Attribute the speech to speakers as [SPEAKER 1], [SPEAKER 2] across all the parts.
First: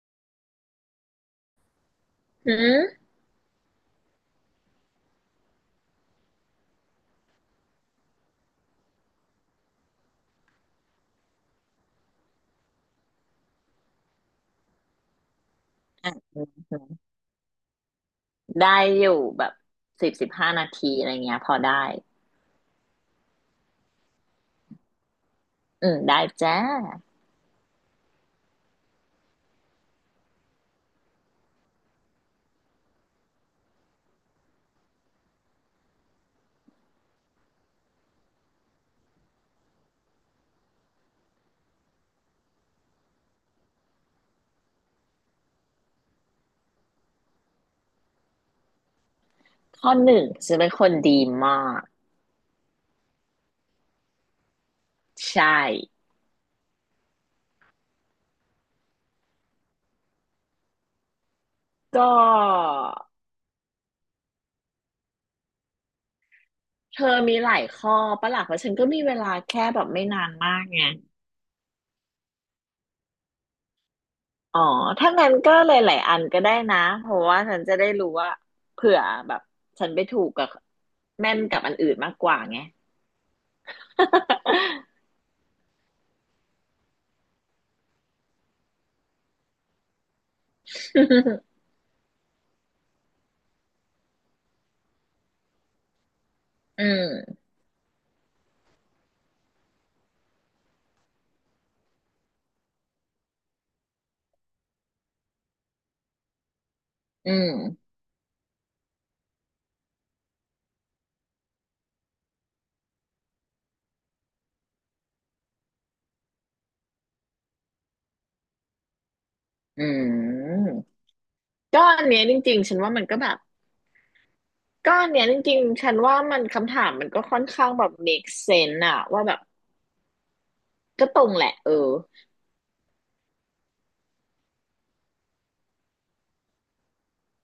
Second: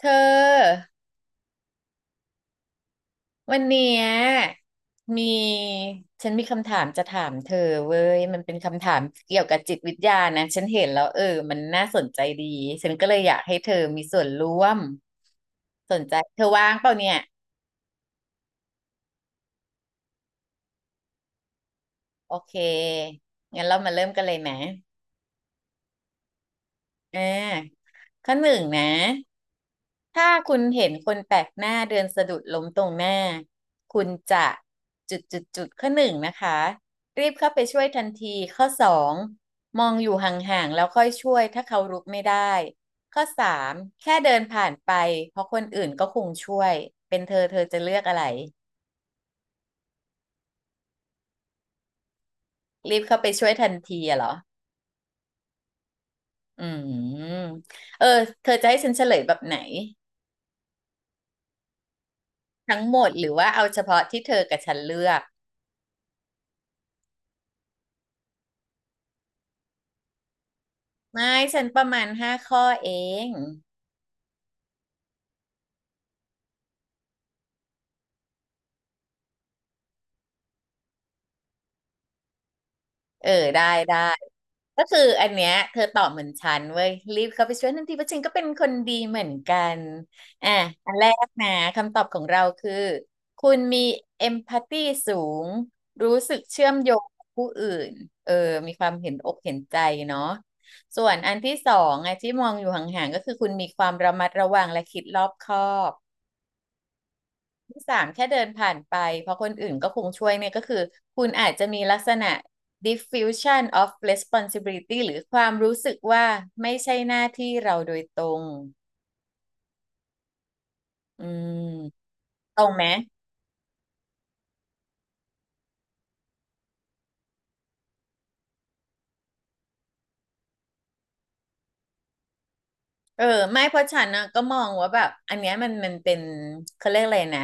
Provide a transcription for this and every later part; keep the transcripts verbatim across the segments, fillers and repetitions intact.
[SPEAKER 1] เธอ
[SPEAKER 2] อืม
[SPEAKER 1] วันเนี้ยมีฉันมีคำถามจะถามเธอเว้ยมันเป็นคำถามเกี่ยวกับจิตวิทยานะฉันเห็นแล้วเออมันน่าสนใจดีฉันก็เลยอยากให้เธอมีส่วนร่วมสน
[SPEAKER 2] อ่ะ
[SPEAKER 1] ใจเธ
[SPEAKER 2] อื
[SPEAKER 1] อ
[SPEAKER 2] ม
[SPEAKER 1] ว่าง
[SPEAKER 2] อื
[SPEAKER 1] เป
[SPEAKER 2] ม
[SPEAKER 1] ล่าเนี่ย
[SPEAKER 2] ได้อยู่แบบสิบสิบห้านาทีอะไรเงี้ยพอได้
[SPEAKER 1] โอเคงั้นเรามาเริ่มกันเลยไหม
[SPEAKER 2] อืมได้จ้า
[SPEAKER 1] อ่าข้อหนึ่งนะ ถ้าคุณเห็นคนแปลกหน้าเดินสะดุดล้มตรงหน้าคุณจะจุดจุดจุดข้อหนึ่งนะคะรีบเข้าไปช่วยทันทีข้อสองมองอยู่ห่างๆแล้วค่อยช่วยถ้าเขารุกไม่ได้ข้อสามแค่เดินผ่านไปเพราะคนอื่นก็คงช่วยเป็นเธอเธอจะเลือกอะไร
[SPEAKER 2] ข้อหนึ่งฉันเป็นคนดีมาก
[SPEAKER 1] รีบเข้าไปช่วยทันทีอะเหรอ
[SPEAKER 2] ใช่
[SPEAKER 1] อืมเออเธอจะให้ฉันเฉลยแบบไหน
[SPEAKER 2] ก็
[SPEAKER 1] ทั้งหมดหรือว่าเอาเฉพาะที่เธอกับฉันเลือก
[SPEAKER 2] เธอมีหลายข้อปะล่ะเพราะฉันก็มีเวลาแค่แบบไม่นานมากไง
[SPEAKER 1] ไม่ฉันประมาณห้าข้อเอง
[SPEAKER 2] อ๋อถ้างั้นก็หลายๆอันก็ได้นะเพราะว่าฉันจะได้รู้ว่าเผื่อแบบฉันไปถูกกับแม่นกับอันอื่นมากกว่าไง
[SPEAKER 1] เออได้ได้ก็คืออันเนี้ยเธอตอบเหมือนฉันเว้ยรีบเข้าไปช่วยทันทีเพราะฉันก็เป็นคนดีเหมือนกันอ่ะอันแร กนะคำตอบของเราคือคุณมีเอมพัตตีสูงรู้สึกเชื่อม
[SPEAKER 2] อื
[SPEAKER 1] โยงกับ
[SPEAKER 2] ม
[SPEAKER 1] ผู้อื่นเออมีความเห็นอกเห็นใจเนาะส่วนอันที่สองอ่ะที่มองอยู่ห่างๆก็คือคุณมีความระมัดระวังและคิดรอบคอบ
[SPEAKER 2] อื
[SPEAKER 1] ที่
[SPEAKER 2] ม
[SPEAKER 1] สามแค่เดินผ่านไปเพราะคนอื่นก็คงช่วยเนี่ยก็คือคุณอาจจะมีลักษณะ diffusion of responsibility หรือความรู้สึกว่าไม่ใช่หน้าที่เราโดยตรง
[SPEAKER 2] อืม
[SPEAKER 1] อื
[SPEAKER 2] ก็อัน
[SPEAKER 1] ม
[SPEAKER 2] เนี้ยจริ
[SPEAKER 1] ต
[SPEAKER 2] ง
[SPEAKER 1] ร
[SPEAKER 2] ๆ
[SPEAKER 1] ง
[SPEAKER 2] ฉัน
[SPEAKER 1] ไหม
[SPEAKER 2] ว่ามันก็แบบก็อันเนี้ยจริงๆฉันว่ามันคำถามมันก็ค่อนข้างแบบ make sense อะว่าแบบก็ตรงแหละเออ
[SPEAKER 1] เออไม่เพราะฉันนะก็มองว่าแบบอันเนี้ยมันมันเป็นเขาเรียกอะไรนะ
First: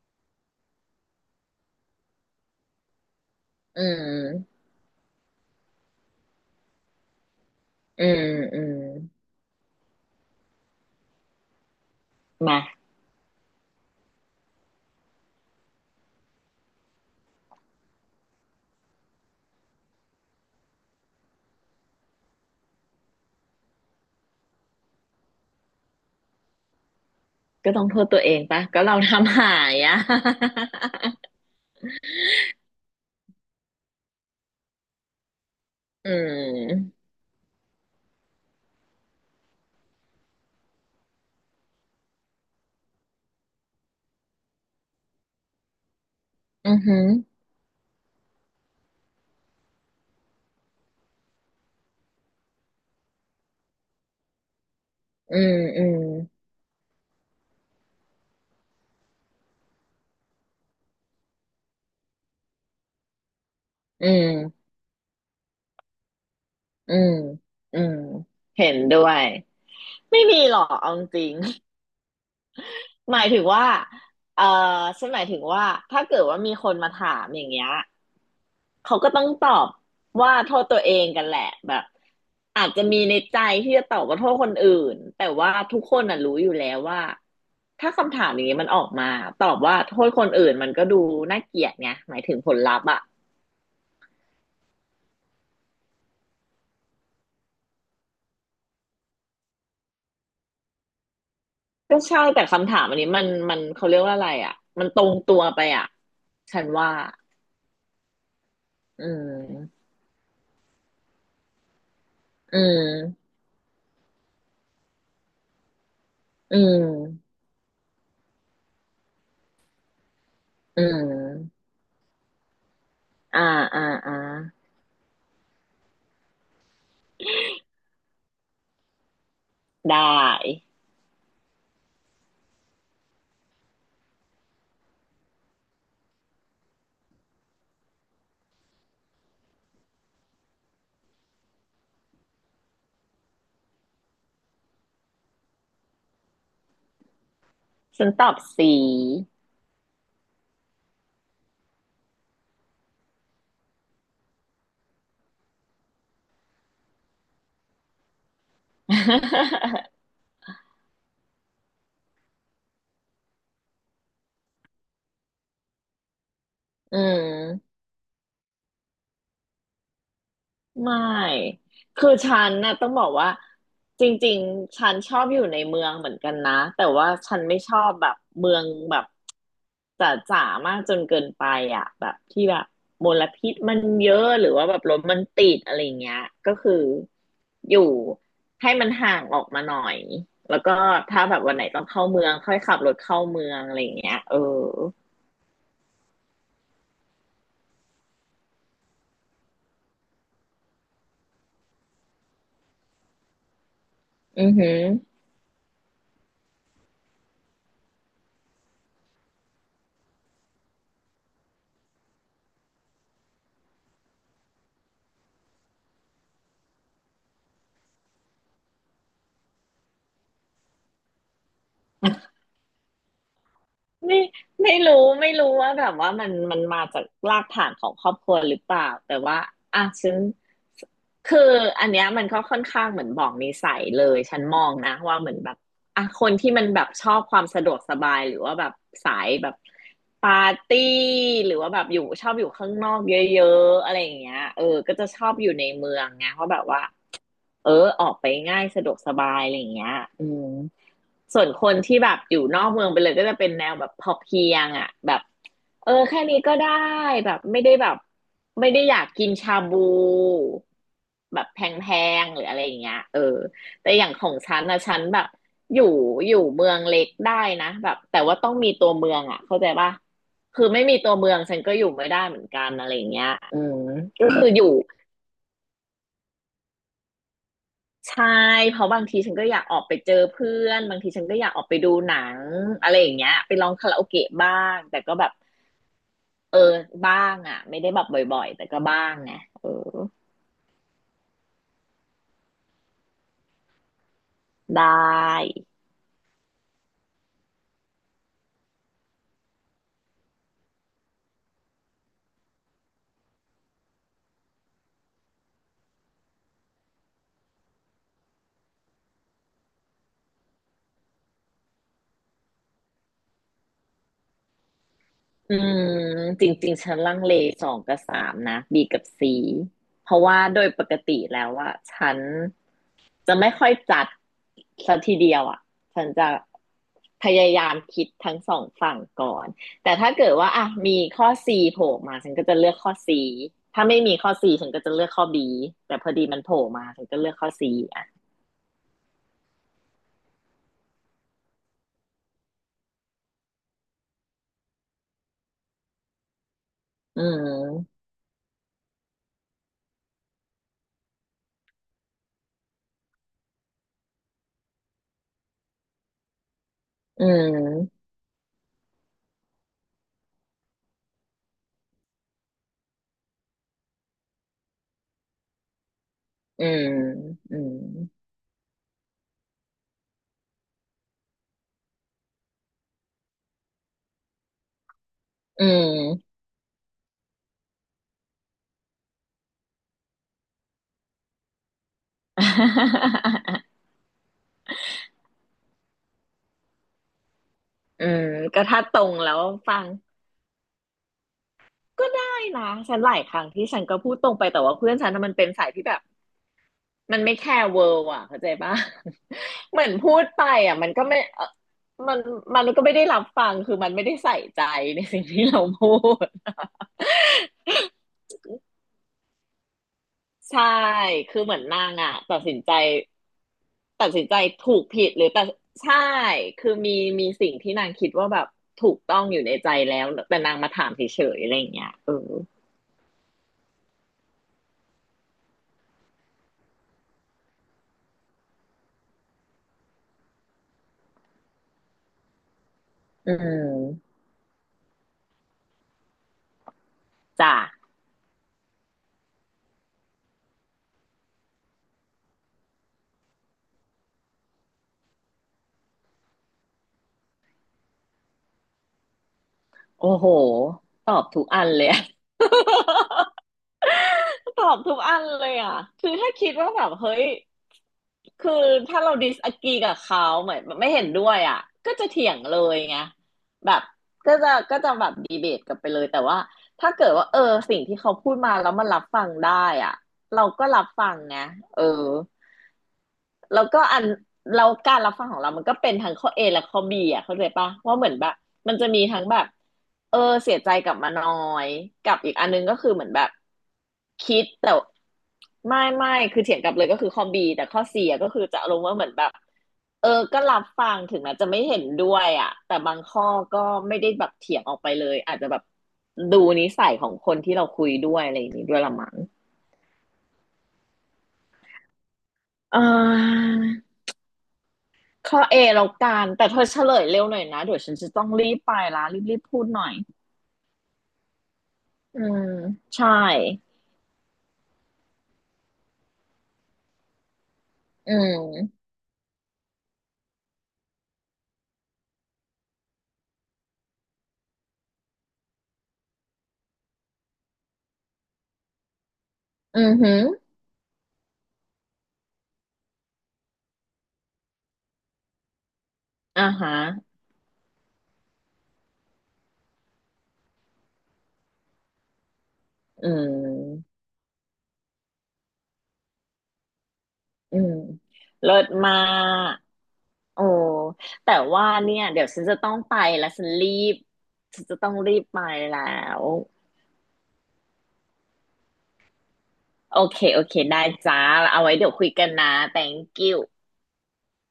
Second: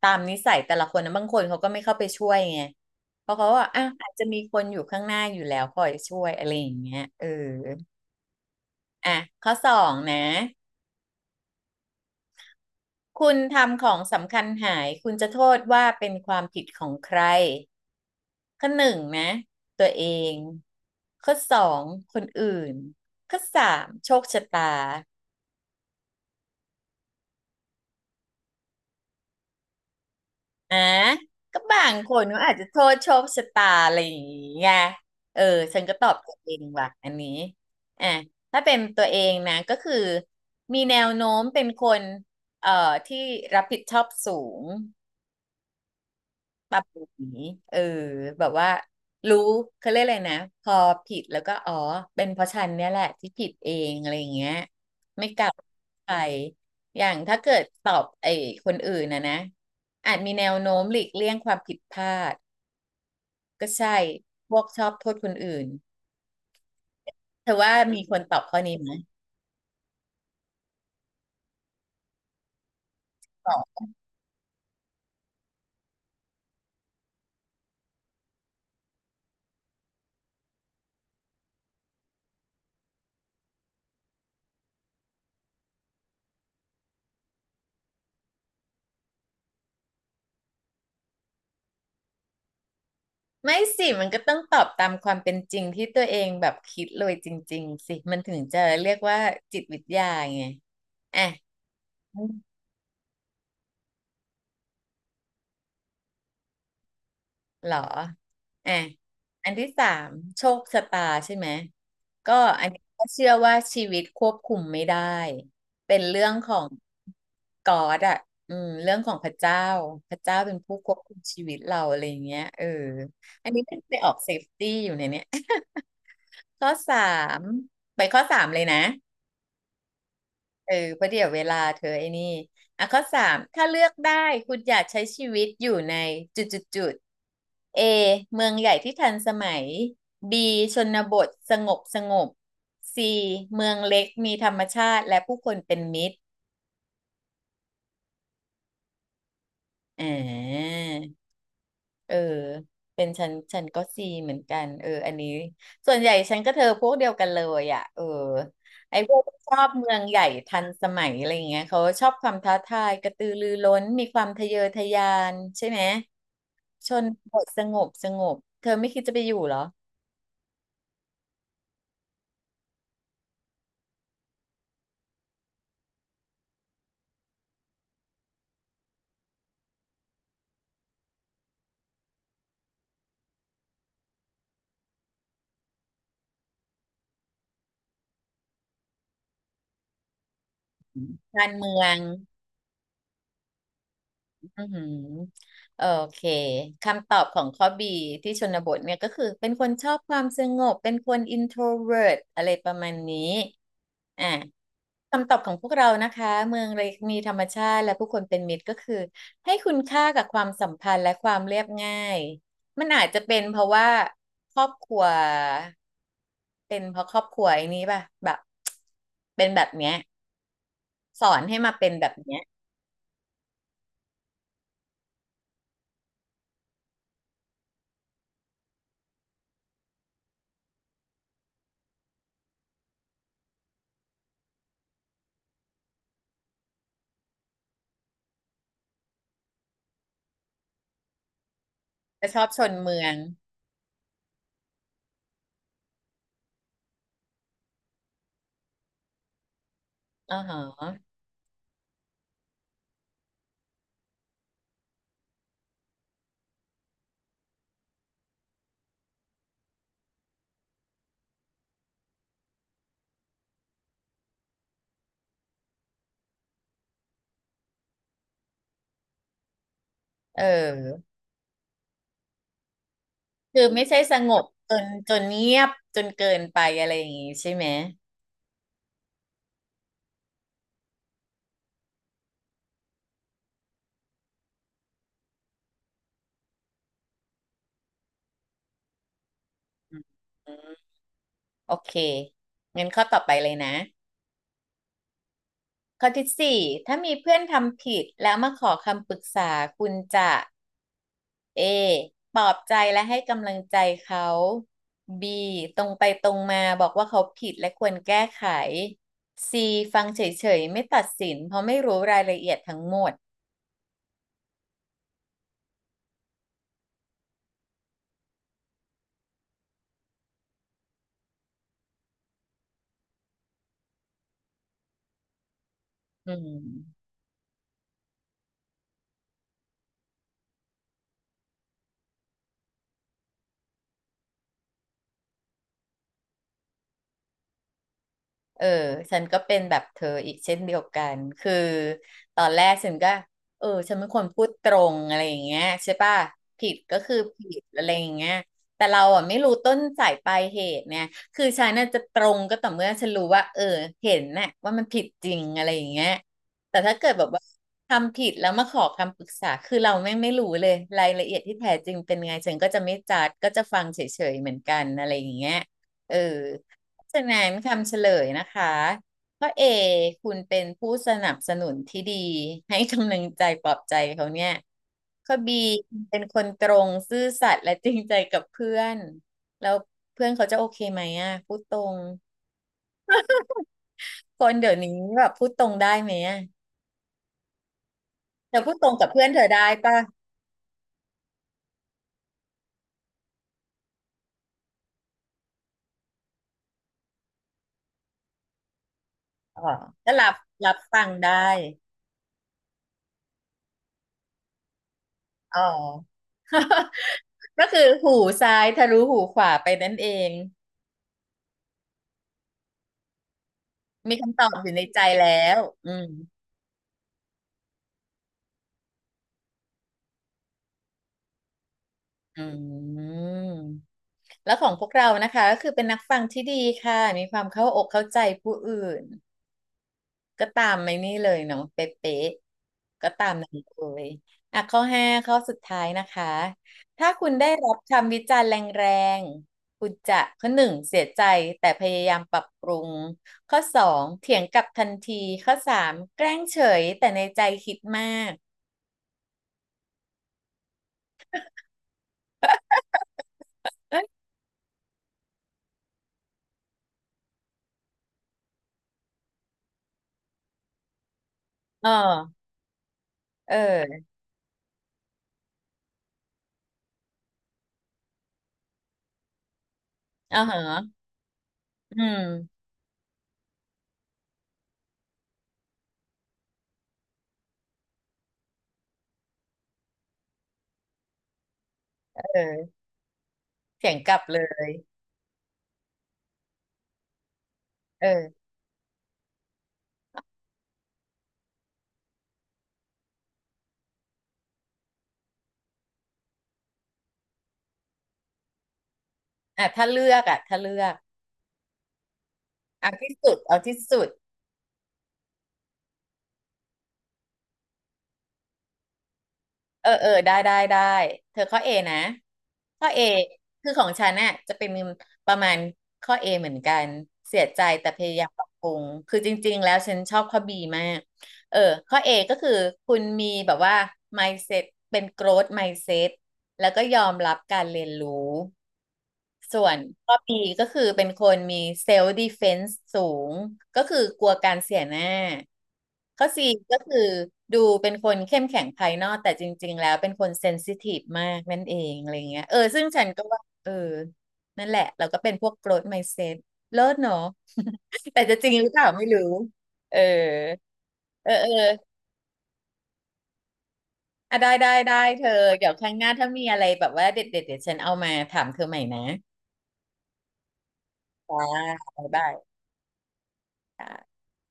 [SPEAKER 1] ตามนิสัยแต่ละคนนะบางคนเขาก็ไม่เข้าไปช่วยไงเพราะเขาว่า
[SPEAKER 2] อื
[SPEAKER 1] อ่ะอาจจะมีค
[SPEAKER 2] ม
[SPEAKER 1] นอยู่ข้างหน้าอยู่แล้วคอยช่วยอะไรอย่างเงี้ยเออ
[SPEAKER 2] อืมอืม
[SPEAKER 1] อ่ะข้อสองนะ
[SPEAKER 2] มา
[SPEAKER 1] คุณทำของสำคัญหายคุณจะโทษว่าเป็นความผิดของใครข้อหนึ่งนะตัวเองข้อสองคนอื่นข้อสามโชคชะตา
[SPEAKER 2] ก็ต้องโทษตัวเองปะก็เราทำหายอะ
[SPEAKER 1] อ่ะก็บางคนก็อาจจะโทษโชคชะตาอะไรอย่างเงี้ยเออฉันก็ต อ
[SPEAKER 2] อื
[SPEAKER 1] บตัวเองว่ะ
[SPEAKER 2] ม
[SPEAKER 1] อันนี้อ่ะถ้าเป็นตัวเองนะก็คือมีแนวโน้มเป็นคนเอ่อที่รับผิดชอบสูง
[SPEAKER 2] อื
[SPEAKER 1] ปรั
[SPEAKER 2] อ
[SPEAKER 1] บ
[SPEAKER 2] หื
[SPEAKER 1] ปรุ
[SPEAKER 2] อ
[SPEAKER 1] งหนีเออแบบว่ารู้เขาเรียกอะไรนะพอผิดแล้วก็อ๋อเป็นเพราะฉันเนี่ยแหละที่ผิดเองอะไรอย่างเงี้ยไม่
[SPEAKER 2] อื
[SPEAKER 1] กลั
[SPEAKER 2] ม
[SPEAKER 1] บ
[SPEAKER 2] อืม
[SPEAKER 1] ไปอย่างถ้าเกิดตอบไอ้คนอื่นนะนะอาจมีแนวโน้มหลีกเลี่ยงความผิดพลาดก็ใช่
[SPEAKER 2] อืม
[SPEAKER 1] พวกชอบโทษคนอื่น
[SPEAKER 2] อืม
[SPEAKER 1] เธอว่า
[SPEAKER 2] อืม
[SPEAKER 1] มีคนตอบข้อ
[SPEAKER 2] เห็
[SPEAKER 1] นี้
[SPEAKER 2] น
[SPEAKER 1] ไหม
[SPEAKER 2] ด้วยไม่มีหรอกเอาจริง หมายถึง
[SPEAKER 1] ตอ
[SPEAKER 2] ว่า
[SPEAKER 1] บ
[SPEAKER 2] เออฉันหมายถึงว่าถ้าเกิดว่ามีคนมาถามอย่างเงี้ย เขาก็ต้องตอบว่าโทษตัวเองกันแหละแบบอาจจะมีในใจที่จะตอบว่าโทษคนอื่นแต่ว่าทุกคนน่ะรู้อยู่แล้วว่าถ้าคำถามอย่างนี้มันออกมาตอบว่าโทษคนอื่นมันก็ดูน่าเกลียดไงหมายถึงผลลัพธ์อ่ะ
[SPEAKER 1] ไม่สิมันก็ต้องตอบตามความเป็นจริงที่ตัวเองแบบคิดเลยจริงๆสิมันถึงจะเรียกว่าจิตวิทยาไงอ่ะ
[SPEAKER 2] ก็ใช่แต่คำถามอันนี้มันมันเขาเรียกว่าอะไรอ่ะมันตรงตัวไปอ่ะฉันว่า
[SPEAKER 1] เหรออ่ะ
[SPEAKER 2] อื
[SPEAKER 1] อันที่สา
[SPEAKER 2] ม
[SPEAKER 1] มโชคชะตาใช่ไหม ก็
[SPEAKER 2] อื
[SPEAKER 1] อันนี้ก็เชื่
[SPEAKER 2] ม
[SPEAKER 1] อว่าชีวิตควบคุมไม่ได้ เป็นเรื่องขอ
[SPEAKER 2] อื
[SPEAKER 1] ง
[SPEAKER 2] ม
[SPEAKER 1] กอดอ่ะอืมเรื่องของพระเจ้า พระเจ้าเป็นผู้
[SPEAKER 2] อื
[SPEAKER 1] ควบคุมชีวิต
[SPEAKER 2] ม
[SPEAKER 1] เราอะไรอย่างเงี้ยเออ
[SPEAKER 2] อ่า
[SPEAKER 1] อันนี้ก็
[SPEAKER 2] อ่า
[SPEAKER 1] ไปออ
[SPEAKER 2] อ่า
[SPEAKER 1] กเซฟตี้อยู่ในเนี้ย ข้อสามไปข้อสามเลยนะ
[SPEAKER 2] ได้
[SPEAKER 1] เออเพราะเดี๋ยวเวลาเธอไอ้นี่อ่ะข้อสามถ้าเลือกได้คุณอยากใช้ชีวิตอยู่ในจุดจุดจุด A เมืองใหญ่ที่ทันสมัย B ชนบทสงบสงบ C เมืองเล็กมีธรรมชาติและผู้คนเป็นมิตร
[SPEAKER 2] ฉันตอบสี
[SPEAKER 1] อ่า เออเป็นฉันฉันก็ซีเหมือนกันเอออันนี้ส่วนใหญ่ฉันก็เธอพวกเดียวกันเลยอ่ะเออไอ้พ วกชอบเมืองใหญ่ทันสมัยอะไรอย่างเงี้ยเขาชอบความท้าทายกระตือรือร้นมีความทะเยอทะยานใช่ไหมช
[SPEAKER 2] อื
[SPEAKER 1] นบทสง
[SPEAKER 2] ม
[SPEAKER 1] บสงบเธอไม่คิดจะไปอยู่เหรอ
[SPEAKER 2] ไม่คือฉันน่ะต้องบอกว่าจริงๆฉันชอบอยู่ในเมืองเหมือนกันนะแต่ว่าฉันไม่ชอบแบบเมืองแบบจ๋าจ๋ามากจนเกินไปอ่ะแบบที่แบบมลพิษมันเยอะหรือว่าแบบรถมันติดอะไรเงี้ยก็คืออยู่ให้มันห่างออกมาหน่อยแล้วก็ถ้าแบบ
[SPEAKER 1] การ
[SPEAKER 2] วันไหน
[SPEAKER 1] เมื
[SPEAKER 2] ต้อ
[SPEAKER 1] อ
[SPEAKER 2] ง
[SPEAKER 1] ง
[SPEAKER 2] เข้าเมืองค่อยขับรถเข้าเมืองอะไรเงี้ยเออ
[SPEAKER 1] อือหือโอเคคำตอบของข้อบีที่ชนบทเนี่ยก็คือเป็นคนชอบความสงบเป็นคน introvert อะไรประมาณนี้อ่ะ
[SPEAKER 2] อือหือ
[SPEAKER 1] คำตอบของพวกเรานะคะเมืองเล็กมีธรรมชาติและผู้คนเป็นมิตรก็คือให้คุณค่ากับความสัมพันธ์และความเรียบง่ายมันอาจจะเป็นเพราะว่าครอบครัวเป็นเพราะครอบครัวไอ้นี้ป่ะแบบเป็นแบบเนี้ยสอนให้มาเป็นแบบเนี้ย
[SPEAKER 2] ไม่ไม่รู้ไม่รู้ว่าแบบว่ามันมันมาจากรากฐานของครอบครัวหรือเปล่าแต่ว่าอ่ะฉันคืออันเนี้ยมันก็ค่อนข้างเหมือนบอกนิสัยเลยฉันมองนะว่าเหมือนแบบอ่ะคนที่มันแบบชอบความสะดวกสบายหรือว่าแบบสายแบบปาร์ตี้หรือว่าแบบอยู่ช
[SPEAKER 1] จะ
[SPEAKER 2] อบ
[SPEAKER 1] ชอ
[SPEAKER 2] อ
[SPEAKER 1] บ
[SPEAKER 2] ยู่
[SPEAKER 1] ช
[SPEAKER 2] ข้า
[SPEAKER 1] น
[SPEAKER 2] งนอ
[SPEAKER 1] เมื
[SPEAKER 2] ก
[SPEAKER 1] อง
[SPEAKER 2] เยอะๆอะไรอย่างเงี้ยเออก็จะชอบอยู่ในเมืองไงเพราะแบบว่า เออออกไปง่ายสะดวกสบายอะไรอย่างเงี้ยอื
[SPEAKER 1] อ๋อ
[SPEAKER 2] ม
[SPEAKER 1] ฮะ
[SPEAKER 2] ส่วนคนที่แบบอยู่นอกเมืองไปเลยก็จะเป็นแนวแบบพอเพียงอ่ะแบบเออแค่นี้ก็ได้แบบไม่ได้แบบไม่ได้อยากกินชาบูแบบแพงๆหรืออะไรอย่างเงี้ยเออแต่อย่างของฉันนะฉันแบบอยู่อยู่เมืองเล็กได้นะแบบแต่ว่าต้องมีตัวเมืองอ่ะเข้าใจป่ะ
[SPEAKER 1] เ
[SPEAKER 2] คือไม่มี
[SPEAKER 1] ออ
[SPEAKER 2] ตัวเมืองฉันก็อยู่ไม่ได้เหมือนกันอะไรอย่างเงี้ยอื
[SPEAKER 1] คือ
[SPEAKER 2] ม
[SPEAKER 1] ไม่ใช่ส
[SPEAKER 2] ก็
[SPEAKER 1] งบ
[SPEAKER 2] คืออยู่
[SPEAKER 1] จนจนเงียบจนเกินไปอะไรอย่างงี้ใช่ไหม
[SPEAKER 2] ใช่เพราะบางทีฉันก็อยากออกไปเจอเพื่อนบางทีฉันก็อยากออกไปดูหนังอะไรอย่างเงี้ยไปร้องคาราโอเกะบ้างแต่ก็แบบเออบ้างอ่ะไม่ได้แบบบ่อยๆแต่ก็บ้างไงเออ
[SPEAKER 1] อืมโอเคงั้นข้อต่อไปเลยนะ
[SPEAKER 2] ได้
[SPEAKER 1] ข้อที่สี่ถ้ามีเพื่อนทำผิดแล้วมาขอคำปรึกษาคุณจะ A ปลอบใจและให้กำลังใจเขา B ตรงไปตรงมาบอกว่าเขาผิดและควรแก้ไข C ฟังเฉยๆไม่ตัดสินเพราะไม่รู้รายละเอียดทั้งหมด
[SPEAKER 2] อืมจริงๆฉันลังเลสองกับสามนะ B กับ C เพราะว่าโดยปกติแล้วอะฉันจะไม่ค่อยจัดสัทีเดียวอะฉันจะ
[SPEAKER 1] อืม
[SPEAKER 2] พยายามคิดทั้งสองฝั่งก่อนแต่ถ้าเกิดว่าอะมีข้อ C โผล่มาฉันก็จะเลือกข้อ C ถ้าไม่มีข้อ C ฉันก็จะเลือกข้อ B แต่พอดีมันโผล่มาฉันก็เลือกข้อ C อะ
[SPEAKER 1] เออฉันก็เป็นแบบเธออีกเช่นเดียวกันคือตอนแรกฉันก็เออฉันเป็นคนพูดตรงอะไรอย่างเงี้ยใช่ป่ะผิดก็คือ
[SPEAKER 2] อื
[SPEAKER 1] ผิดอะไร
[SPEAKER 2] ม
[SPEAKER 1] อย่างเงี้ยแต่เราอ่ะไม่รู้ต้นสายปลายเหตุเนี่ยคือฉันน่ะจะตรงก็ต่อเมื่อฉันรู้ว่าเออเห็นน่ะว่ามันผิดจริงอะไรอย่างเงี้ยแต่ถ้าเกิดแบ
[SPEAKER 2] อื
[SPEAKER 1] บว่า
[SPEAKER 2] ม
[SPEAKER 1] ทำผิดแล้วมาขอคำปรึกษาคือเราไม่ไม่รู้เลยรายละเอียดที่แท้จริงเป็นไงฉันก็จะไม่จัดก็จะฟังเฉยๆเหมือนกันอะไรอย่างเงี้ยเออ
[SPEAKER 2] อืม
[SPEAKER 1] ฉะนั้น
[SPEAKER 2] อืม
[SPEAKER 1] คำเฉลยนะคะข้อเอคุณเป็นผู้สนับสนุนที่ดีให้กำลังใจปลอบใจเขาเนี่ยข้อบี
[SPEAKER 2] อืม
[SPEAKER 1] เป็นคนตรงซื่อสัตย์และจริงใจกับเพื่อนแล้วเพื่อนเขาจะโอเคไหมอ่ะพูดตรงคนเดี๋ยวนี้แบบพูดตรงได้ไหมอ่ะ
[SPEAKER 2] เออ
[SPEAKER 1] เธ
[SPEAKER 2] ก็
[SPEAKER 1] อพูด
[SPEAKER 2] ถ้า
[SPEAKER 1] ตรง
[SPEAKER 2] ตร
[SPEAKER 1] กับ
[SPEAKER 2] ง
[SPEAKER 1] เพื่อน
[SPEAKER 2] แล้
[SPEAKER 1] เธ
[SPEAKER 2] ว
[SPEAKER 1] อได้
[SPEAKER 2] ฟัง
[SPEAKER 1] ป่ะ
[SPEAKER 2] ก็ได้นะฉันหลายครั้งที่ฉันก็พูดตรงไปแต่ว่าเพื่อนฉันน่ะมันเป็นสายที่แบบมันไม่แคร์เวิร์อ่ะเข้าใจปะ
[SPEAKER 1] อ๋อ
[SPEAKER 2] เหมือน
[SPEAKER 1] ก็
[SPEAKER 2] พูด
[SPEAKER 1] รับ
[SPEAKER 2] ไป
[SPEAKER 1] รับ
[SPEAKER 2] อ่ะมัน
[SPEAKER 1] ฟั
[SPEAKER 2] ก็
[SPEAKER 1] ง
[SPEAKER 2] ไม่
[SPEAKER 1] ได้
[SPEAKER 2] เอ่อมันมันก็ไม่ได้รับฟังคือมันไม่ได้ใส่ใจในสิ่งที่
[SPEAKER 1] อ๋
[SPEAKER 2] เรา
[SPEAKER 1] อ
[SPEAKER 2] พูด
[SPEAKER 1] ก็คือหูซ้ายทะลุหูขวาไปนั่นเอง
[SPEAKER 2] ใช่คือเหมือนนางอ่ะตัดสินใจตัด
[SPEAKER 1] มี
[SPEAKER 2] สินใจ
[SPEAKER 1] คำตอบอยู่
[SPEAKER 2] ถู
[SPEAKER 1] ใน
[SPEAKER 2] ก
[SPEAKER 1] ใจ
[SPEAKER 2] ผิดหรื
[SPEAKER 1] แล้
[SPEAKER 2] อแต่
[SPEAKER 1] วอื
[SPEAKER 2] ใช่
[SPEAKER 1] ม
[SPEAKER 2] คือมีมีสิ่งที่นางคิดว่าแบบถูกต้องอยู่ในใจแล้วแต่นางมาถามเฉยๆอะไรอย่างเงี้ยเออ
[SPEAKER 1] อืมแล้วของพวกเรานะคะก็คือเป็นนักฟังที่ดีค่ะมีความเข้าอกเข้าใจผู้อื่นก็ตามในนี่เลยเนาะเป๊ะๆก็ตา
[SPEAKER 2] อื
[SPEAKER 1] มนั้นเลย
[SPEAKER 2] ม
[SPEAKER 1] อ่ะข้อห้าข้อสุดท้ายนะคะถ้าคุณได้
[SPEAKER 2] จ้ะ
[SPEAKER 1] รับคำวิจารณ์แรงๆคุณจะข้อหนึ่งเสียใจแต่พยายามปรับปรุงข้อสองเถียงกลับทันทีข้อสามแกล้งเฉยแต่ในใจคิดมาก
[SPEAKER 2] โอ้โห ตอบทุกอันเลยอะ ตอบทุกอันเลยอ่ะคือถ้าคิดว่าแบบ เฮ้ยคือถ้าเราดิสอ r ีกับเขาเหมือนไม่เห็นด้วยอ่ะ
[SPEAKER 1] อ๋อ
[SPEAKER 2] ก็จะเถียงเลยไง
[SPEAKER 1] เ
[SPEAKER 2] แบบ
[SPEAKER 1] ออ
[SPEAKER 2] ก็จะก็จะแบบดีเบตกันไปเลยแต่ว่าถ้าเกิดว่าเออสิ่งที่เขาพูดมาแล้วมันรับฟังได้อ่ะ
[SPEAKER 1] อ๋อ
[SPEAKER 2] เรา
[SPEAKER 1] เหรอ
[SPEAKER 2] ก็รับฟังนะเออ
[SPEAKER 1] อืม
[SPEAKER 2] แล้วก็อันแล้วการรับฟังของเรามันก็เป็นทั้งข้อ A และข้อ B อ่ะเข้าใจปะว่าเหมือนแบบมันจะมีทั้งแบบเออเสียใจกลับมาน้อยกับอีก
[SPEAKER 1] เออ
[SPEAKER 2] อันนึงก็คือเหมือนแบบ
[SPEAKER 1] เถียงกลับ
[SPEAKER 2] คิ
[SPEAKER 1] เล
[SPEAKER 2] ด
[SPEAKER 1] ย
[SPEAKER 2] แต่ไม่ไม่คือเถียงกลับเลยก็คือข้อ B แต่ข้อ C
[SPEAKER 1] เอ
[SPEAKER 2] อ่ะก็คือ
[SPEAKER 1] อ
[SPEAKER 2] จะลง์ว่าเหมือนแบบเออก็รับฟังถึงแม้จะไม่เห็นด้วยอ่ะแต่บางข้อก็ไม่ได้แบบเถียงออกไปเลยอาจจะแบบดูนิสัยของคนที่เราคุยด้วยอะไรอย่างนี้ด้วยละมั้ง
[SPEAKER 1] อ่ะถ้าเลือกอ่ะถ้าเลือก
[SPEAKER 2] อ่
[SPEAKER 1] เอาที่สุด เอาที่
[SPEAKER 2] า
[SPEAKER 1] สุด
[SPEAKER 2] ข้อเอแล้วกันแต่เธอเฉลยเร็วหน่อยนะเดี๋ยวฉันจะต้องรีบไปละรีบรีบพูดห
[SPEAKER 1] เอ
[SPEAKER 2] น่อ
[SPEAKER 1] อ
[SPEAKER 2] ย
[SPEAKER 1] เออ ได้ได้ได้ เธอข้อเอนะ
[SPEAKER 2] อืม
[SPEAKER 1] ข้อเอ
[SPEAKER 2] ใช่
[SPEAKER 1] คือของฉันน่ะจะเป็นประมาณข้อเอเหมือนกัน เสียใจแต่พ
[SPEAKER 2] อื
[SPEAKER 1] ยายามปรับปรุ
[SPEAKER 2] ม
[SPEAKER 1] ง คือจริงๆแล้วฉันชอบข้อบีมาก เออข้อ เอ ก็คือคุณมีแบบว่า mindset เป็น growth mindset แล้วก็ยอมรับการเรียนรู้ส่วน
[SPEAKER 2] อือหื
[SPEAKER 1] ข้อ
[SPEAKER 2] อ
[SPEAKER 1] บี ก็คือเป็นคนมี self defense สูงก็คือกลัวการเสียหน้าข้อ ซี
[SPEAKER 2] อ่าฮะ
[SPEAKER 1] ก็คือดูเป็นคนเข้มแข็งภายนอกแต่จริงๆแล้วเป็นคน sensitive มากนั่นเองอะไรเงี้ยเออซึ่งฉั
[SPEAKER 2] อื
[SPEAKER 1] นก็ว่าเออ
[SPEAKER 2] ม
[SPEAKER 1] นั่นแหละเราก็เป็นพวก growth mindset เลิศเนอะ
[SPEAKER 2] อืม
[SPEAKER 1] แต่จะจริ
[SPEAKER 2] เลิ
[SPEAKER 1] งห
[SPEAKER 2] ศ
[SPEAKER 1] รือเปล่า
[SPEAKER 2] มา
[SPEAKER 1] ไม่รู้
[SPEAKER 2] ก
[SPEAKER 1] เออ
[SPEAKER 2] โอ้
[SPEAKER 1] เอ
[SPEAKER 2] แต่
[SPEAKER 1] อเออ
[SPEAKER 2] ว่าเนี่ยเดี๋ยวฉันจะต้องไปแล้วฉันรีบ
[SPEAKER 1] อ่ะได้
[SPEAKER 2] ฉัน
[SPEAKER 1] ได้
[SPEAKER 2] จะต้อง
[SPEAKER 1] ได้
[SPEAKER 2] รี
[SPEAKER 1] เธ
[SPEAKER 2] บ
[SPEAKER 1] อ
[SPEAKER 2] ไป
[SPEAKER 1] เดี๋ยว
[SPEAKER 2] แล้
[SPEAKER 1] ครั้งหน้า
[SPEAKER 2] ว
[SPEAKER 1] ถ้ามีอะไรแบบว่าเด็ดเด็ดเดี๋ยวฉันเอามาถามเธอใหม่นะ
[SPEAKER 2] โอเคโอเคได้จ้า
[SPEAKER 1] จ้า
[SPEAKER 2] เอาไว้เดี๋ยว
[SPEAKER 1] บ๊า
[SPEAKER 2] คุ
[SPEAKER 1] ย
[SPEAKER 2] ยกั
[SPEAKER 1] บา
[SPEAKER 2] น
[SPEAKER 1] ย
[SPEAKER 2] นะ thank you
[SPEAKER 1] ค่ะ